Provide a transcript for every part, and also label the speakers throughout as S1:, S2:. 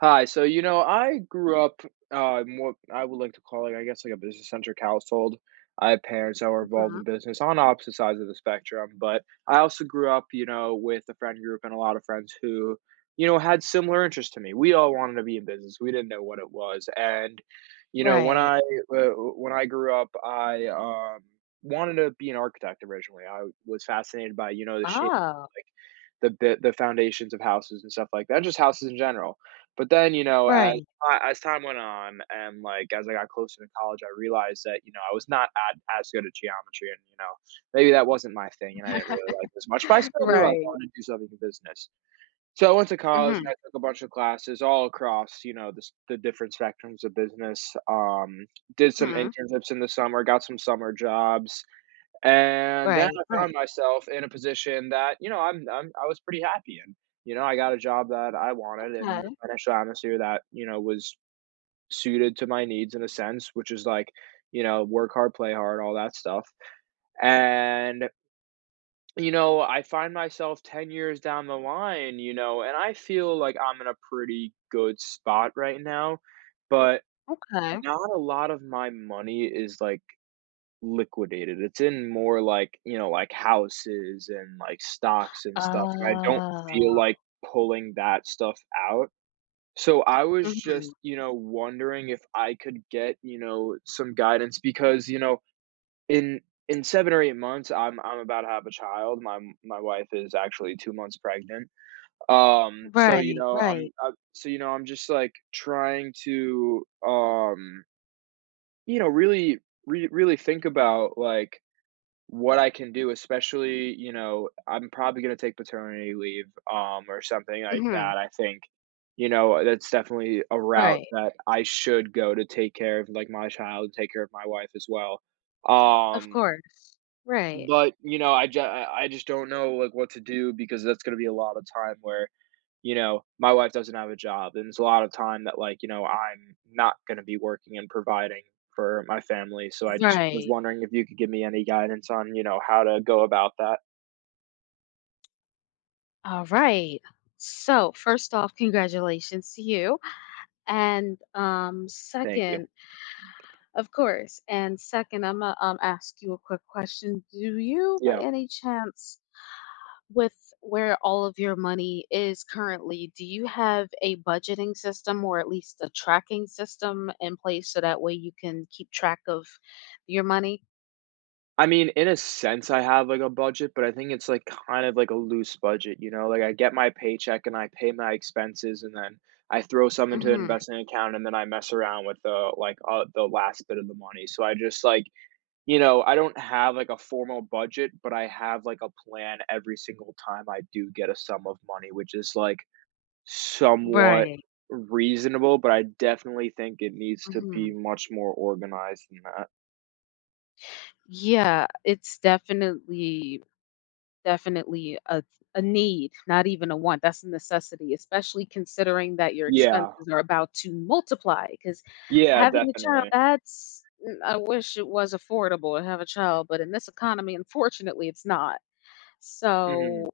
S1: Hi. So, I grew up in what I would like to call, like, I guess, like a business centric household. I have parents that were involved in
S2: Mhm.
S1: business on opposite sides of the spectrum, but I also grew up, with a friend group and a lot of friends who, had similar interests to me. We all wanted to be in business. We didn't know what it was, and you know, when
S2: Right.
S1: I when I grew up, I wanted to be an architect originally. I was fascinated by, the shape,
S2: Oh.
S1: like the foundations of houses and stuff like that, just houses in general. But then,
S2: Right.
S1: as time went on and, like, as I got closer to college, I realized that, I was not at as good at geometry and, maybe that wasn't my thing and I didn't really like it as much, but I still knew I
S2: Right.
S1: wanted to do something in business. So I went to college and
S2: Mhm,
S1: I took a bunch of classes all across, the different spectrums of business, um, did some
S2: mhm.
S1: internships in the summer, got some summer jobs, and then
S2: Right,
S1: I found
S2: right.
S1: myself in a position that, I was pretty happy in. I got a job that I wanted and a
S2: Okay,
S1: financial atmosphere that, was suited to my needs in a sense, which is like, work hard, play hard, all that stuff. And, I find myself 10 years down the line, and I feel like I'm in a pretty good spot right now, but
S2: okay.
S1: not a lot of my money is, like, liquidated. It's in more like, like houses and like stocks and stuff, and I don't feel
S2: Oh.
S1: like pulling that stuff out. So I was just,
S2: Mhm.
S1: wondering if I could get, some guidance because, in in 7 or 8 months, I'm about to have a child. My wife is actually 2 months pregnant. So,
S2: Right, right.
S1: I'm I so, I'm just, like, trying to, really re really think about, like, what I can do, especially, I'm probably gonna take paternity leave, or something like
S2: Mhm.
S1: that, I think, that's definitely a route
S2: Right.
S1: that I should go to take care of, like, my child, take care of my wife as well.
S2: Of
S1: Um,
S2: course. Right.
S1: but, I just don't know, like, what to do because that's gonna be a lot of time where my wife doesn't have a job, and it's a lot of time that, like, I'm not gonna be working and providing for my family, so I just was
S2: Right.
S1: wondering if you could give me any guidance on, how to go about that?
S2: Alright. So, first off, congratulations to you, and,
S1: Thank you.
S2: second of course, and second, Imma, ask you a quick question. Do you, by
S1: Yeah.
S2: any chance with where all of your money is currently, do you have a budgeting system or at least a tracking system in place so that way you can keep track of your money?
S1: I mean, in a sense, I have, like, a budget, but I think it's, like, kind of like a loose budget, you know? Like, I get my paycheck, and I pay my expenses, and then I throw some into an
S2: Mhm.
S1: investing account, and then I mess around with the, like, the last bit of the money, so I just, like. I don't have, like, a formal budget, but I have, like, a plan every single time I do get a sum of money, which is, like, somewhat
S2: Right.
S1: reasonable, but I definitely think it needs to be
S2: Mhm.
S1: much more organized than that.
S2: Yeah, it's definitely a need, not even a want. That's a necessity, especially considering that your
S1: Yeah.
S2: expenses are about to multiply. Because
S1: Yeah,
S2: having a child,
S1: definitely.
S2: that's I wish it was affordable to have a child, but in this economy, unfortunately, it's not. So,
S1: Mhm.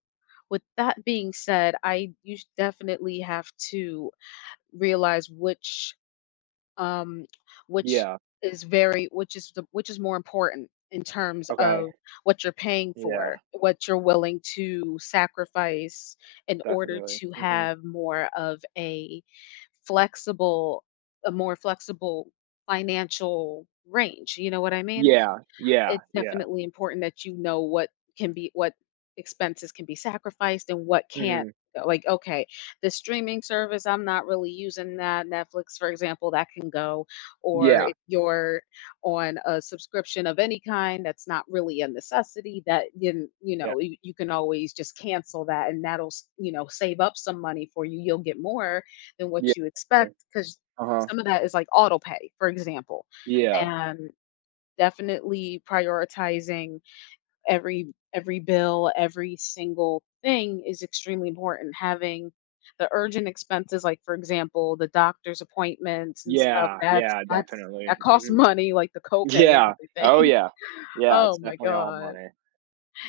S2: with that being said, I you sh- definitely have to realize um, which
S1: Yeah.
S2: is very which is the which is more important in terms
S1: Okay.
S2: of what you're paying for,
S1: Yeah,
S2: what you're willing to sacrifice in order
S1: definitely.
S2: to
S1: Mhm.
S2: have more of a flexible a more flexible financial range, you know what I mean?
S1: Yeah, yeah,
S2: It's
S1: yeah.
S2: definitely important that you know what can be what expenses can be sacrificed and what can't.
S1: Mhm.
S2: Like, okay, the streaming service, I'm not really using that. Netflix, for example, that can go. Or
S1: Yeah,
S2: if you're on a subscription of any kind that's not really a necessity, that you
S1: yeah,
S2: know, you can always just cancel that and that'll, s- you know, save up some money for you. You'll get more than
S1: yeah,
S2: what you expect because
S1: uh-huh.
S2: some of that is like auto pay, for example.
S1: Yeah.
S2: And definitely prioritizing every bill, every single thing is extremely important. Having the urgent expenses, like for example, the doctor's appointments and stuff,
S1: Yeah,
S2: that's
S1: yeah,
S2: that's
S1: definitely.
S2: that costs
S1: Mhm.
S2: money, like the copay and
S1: Yeah. Oh,
S2: everything.
S1: yeah. Yeah, it's
S2: Oh my
S1: definitely all
S2: god.
S1: money.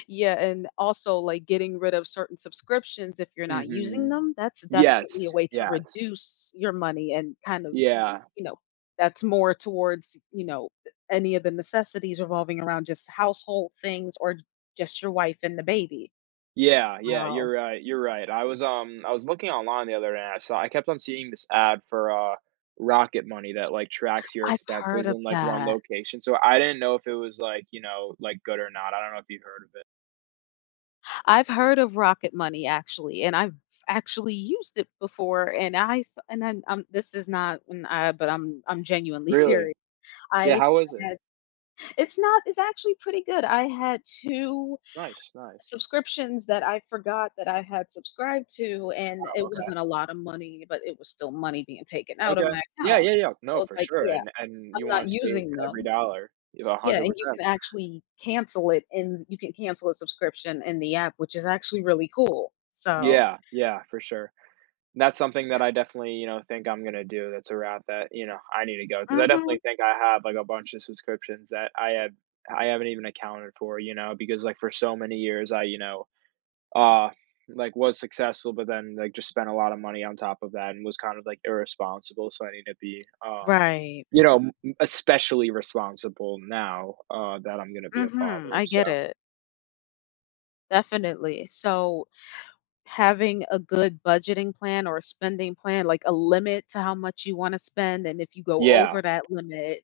S2: Yeah, and also, like, getting rid of certain subscriptions if you're not using
S1: Mhm.
S2: them, that's definitely
S1: Yes,
S2: a way to
S1: yes.
S2: reduce your money and kind of,
S1: Yeah.
S2: you know, that's more towards, you know, any of the necessities revolving around just household things or just your wife and the baby.
S1: Yeah, yeah, you're
S2: Wow.
S1: right, you're right. I was, looking online the other day, and I kept on seeing this ad for, Rocket Money that, like, tracks your
S2: I've heard
S1: expenses
S2: of
S1: in, like, one
S2: that.
S1: location, so I didn't know if it was, like, like, good or not. I don't know if you heard of it.
S2: I've heard of Rocket Money actually, and I've actually used it before and and I'm this is not an I but I'm genuinely
S1: Really?
S2: serious.
S1: Yeah,
S2: I
S1: how was it?
S2: had It's not it's actually pretty good. I had 2
S1: Nice, nice.
S2: subscriptions that I forgot that I had subscribed to, and
S1: Oh,
S2: it
S1: okay.
S2: wasn't a lot of money, but it was still money being taken out of
S1: Okay.
S2: my
S1: Yeah,
S2: account.
S1: yeah, yeah.
S2: So,
S1: No,
S2: it's
S1: for
S2: like,
S1: sure,
S2: yeah,
S1: and
S2: I'm
S1: you
S2: not
S1: wanna save
S2: using
S1: every
S2: them.
S1: dollar. You have
S2: Yeah, and you
S1: 100%.
S2: can actually cancel it and you can cancel a subscription in the app, which is actually really cool. So
S1: Yeah, yeah, for sure. That's something that I definitely, think I'm gonna do. That's a route that, I need to go because I definitely
S2: mhm.
S1: think I have, like, a bunch of subscriptions that I haven't even accounted for, because, like, for so many years, I, uh, like, was successful, but then, like, just spent a lot of money on top of that and was kind of, like, irresponsible, so I need to be,
S2: Right.
S1: you know, m especially responsible now, that I'm gonna be a
S2: Mhm,
S1: father,
S2: I get
S1: so.
S2: it, definitely. So having a good budgeting plan or a spending plan, like a limit to how much you wanna spend, and if you go
S1: Yeah.
S2: over that limit,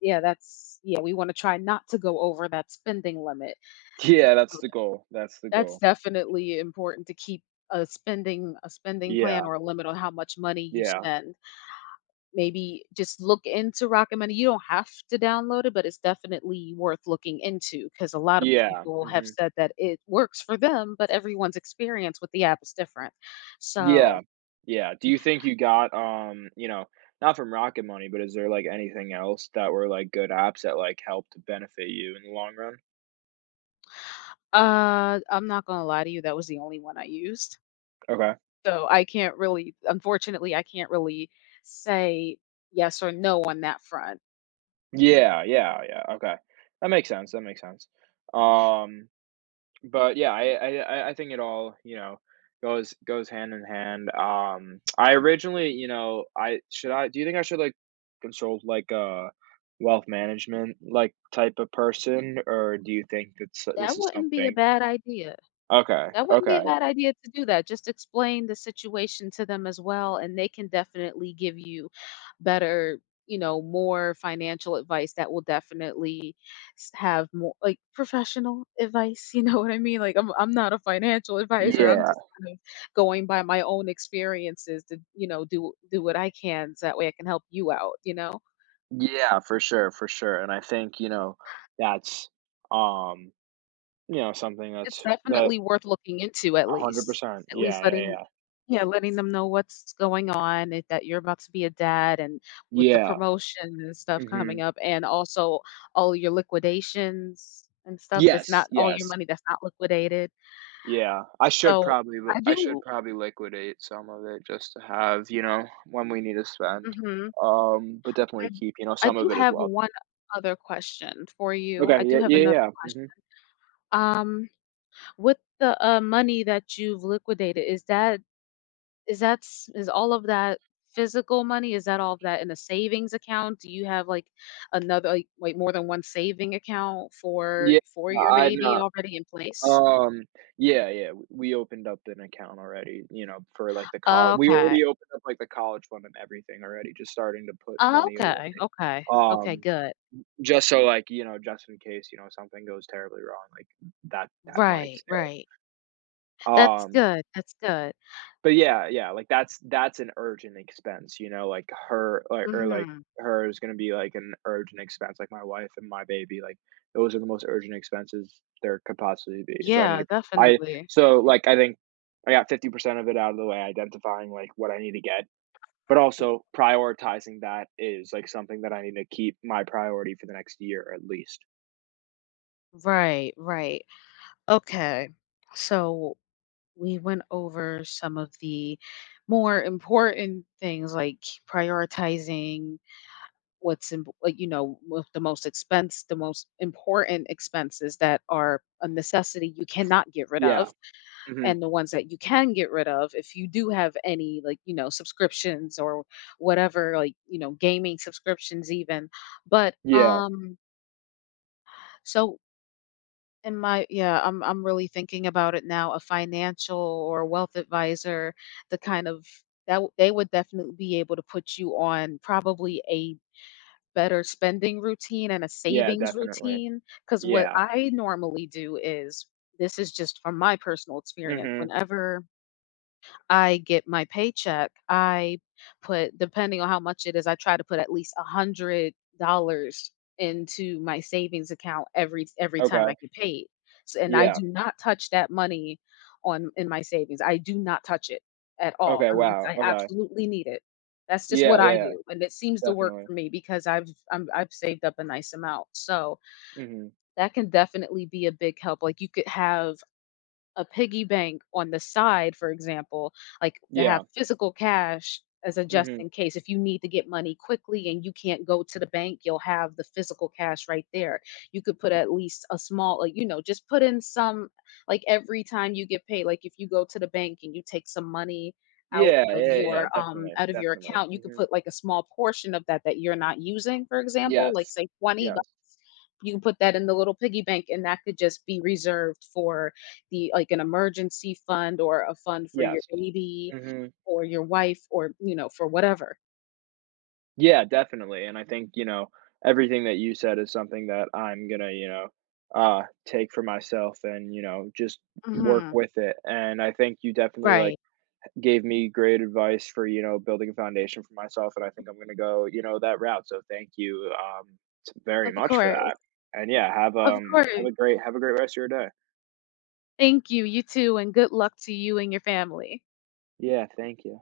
S2: yeah, that's yeah, we wanna try not to go over that spending limit.
S1: Yeah, that's
S2: Um,
S1: the goal, that's the
S2: that's
S1: goal.
S2: definitely important to keep a spending plan
S1: Yeah,
S2: or a limit on how much money you
S1: yeah.
S2: spend. Maybe just look into Rocket Money, you don't have to download it, but it's definitely worth looking into because a lot of
S1: Yeah,
S2: people have
S1: mhm.
S2: said that it works for them, but everyone's experience with the app is different.
S1: Yeah,
S2: So
S1: yeah. Do you think you got, not from Rocket Money, but is there, like, anything else that were, like, good apps that, like, helped to benefit you in the long run?
S2: I'm not gonna lie to you, that was the only one I used.
S1: Okay.
S2: So I can't really unfortunately, I can't really say yes or no on that front.
S1: Yeah, yeah, yeah, okay. That makes sense, that makes sense. Um but yeah, I think it all, goes hand in hand. I originally, I do you think I should like consult like a wealth management like type of person or do you think that this
S2: That
S1: is
S2: wouldn't be a
S1: something?
S2: bad idea.
S1: Okay,
S2: That wouldn't be a
S1: okay,
S2: bad idea to do that. Just explain the situation to them as well, and they can definitely give you better, you know, more financial advice that will definitely s- have more like professional advice. You know what I mean? Like I'm not a financial advisor. I'm
S1: yeah,
S2: just kind of going by my own experiences to, you know, do what I can so that way I can help you out, you know?
S1: yeah, for sure, for sure. And I think, that's, um something
S2: It's
S1: that's that
S2: definitely worth looking into at
S1: a hundred
S2: least.
S1: percent.
S2: At
S1: Yeah,
S2: least
S1: yeah,
S2: letting
S1: yeah,
S2: Yeah, letting them know what's going on, eh, that you're about to be a dad and with the
S1: yeah.
S2: promotion and stuff
S1: Hmm.
S2: coming up and also all your liquidations and stuff that's
S1: Yes,
S2: not all your
S1: yes.
S2: money that's not liquidated.
S1: Yeah, I should
S2: So,
S1: probably li
S2: I
S1: I should
S2: do
S1: probably liquidate some of it just to have, when we need to spend,
S2: mhm,
S1: but
S2: I
S1: definitely keep,
S2: I
S1: some
S2: do
S1: of it as
S2: have
S1: well.
S2: one other question for you.
S1: Okay,
S2: I do
S1: yeah,
S2: have
S1: yeah,
S2: another
S1: yeah,
S2: question.
S1: mhm.
S2: Um, with the, money that you've liquidated, is all of that physical money? Is that all of that in a savings account? Do you have like another like more than one saving account for
S1: Yeah,
S2: your
S1: I
S2: baby
S1: know,
S2: already in place?
S1: um, yeah, yeah, w we opened up an account already, for, like, the col we
S2: Okay.
S1: already opened up, like, the college fund and everything already, just starting to put money
S2: Okay,
S1: away,
S2: okay, okay,
S1: um,
S2: good.
S1: just so, like, just in case, something goes terribly wrong, like, that
S2: Right,
S1: money's
S2: right.
S1: there,
S2: That's
S1: um
S2: good, that's good.
S1: But yeah, yeah, like that's an urgent expense, like her or like
S2: Mhm.
S1: her is gonna be like an urgent expense, like my wife and my baby, like those are the most urgent expenses there could possibly be. So I need
S2: Yeah,
S1: to I
S2: definitely.
S1: so like I think I got 50% of it out of the way, identifying like what I need to get, but also prioritizing that is like something that I need to keep my priority for the next year at least.
S2: Right, right. Okay. So we went over some of the more important things like prioritizing what's in, you know, with the most expense, the most important expenses that are a necessity you cannot get rid
S1: Yeah.
S2: of.
S1: Mhm.
S2: And the ones that you can get rid of, if you do have any, like, you know, subscriptions or whatever, like, you know, gaming subscriptions even. But,
S1: Yeah.
S2: so in my, yeah, I'm really thinking about it now, a financial or wealth advisor, the kind of, that w- they would definitely be able to put you on probably a better spending routine and a
S1: Yeah,
S2: savings
S1: definitely.
S2: routine because what
S1: Yeah.
S2: I normally do is this is just from my personal experience,
S1: Mhm.
S2: whenever I get my paycheck, I put depending on how much it is, I try to put at least $100 into my savings account every time
S1: Okay.
S2: I get paid. So, and I
S1: Yeah.
S2: do not touch that money on in my savings. I do not touch it at all
S1: Okay,
S2: unless
S1: wow.
S2: I
S1: Okay.
S2: absolutely need it. That's just what
S1: Yeah,
S2: I
S1: yeah,
S2: do, and it seems to work
S1: definitely.
S2: for me because I've saved up a nice amount. So
S1: Mhm.
S2: that can definitely be a big help. Like you could have a piggy bank on the side, for example, like to
S1: Yeah.
S2: have physical cash as a just
S1: Mhm.
S2: in case. If you need to get money quickly and you can't go to the bank, you'll have the physical cash right there. You could put at least a small, like, you know, just put in some, like every time you get paid, like if you go to the bank and you take some money
S1: Yeah, yeah, yeah, yeah, definitely,
S2: out of your
S1: definitely.
S2: account, you could
S1: Mhm.
S2: put like a small portion of that that you're not using, for example,
S1: Yes.
S2: like say 20
S1: Yes.
S2: bucks You can put that in the little piggy bank and that could just be reserved for the like an emergency fund or a fund for your
S1: Yes.
S2: baby
S1: Mhm.
S2: or your wife or, you know, for whatever.
S1: Yeah, definitely, and I think, everything that you said is something that I'm gonna, take for myself and, just work
S2: Mhm.
S1: with it, and I think you definitely, like,
S2: Right.
S1: gave me great advice for, building a foundation for myself, and I think I'm gonna go, that route, so thank you, t very
S2: Of
S1: much for that,
S2: course.
S1: and yeah,
S2: Of course.
S1: have a great rest of your day.
S2: Thank you. You too. And good luck to you and your family.
S1: Yeah, thank you.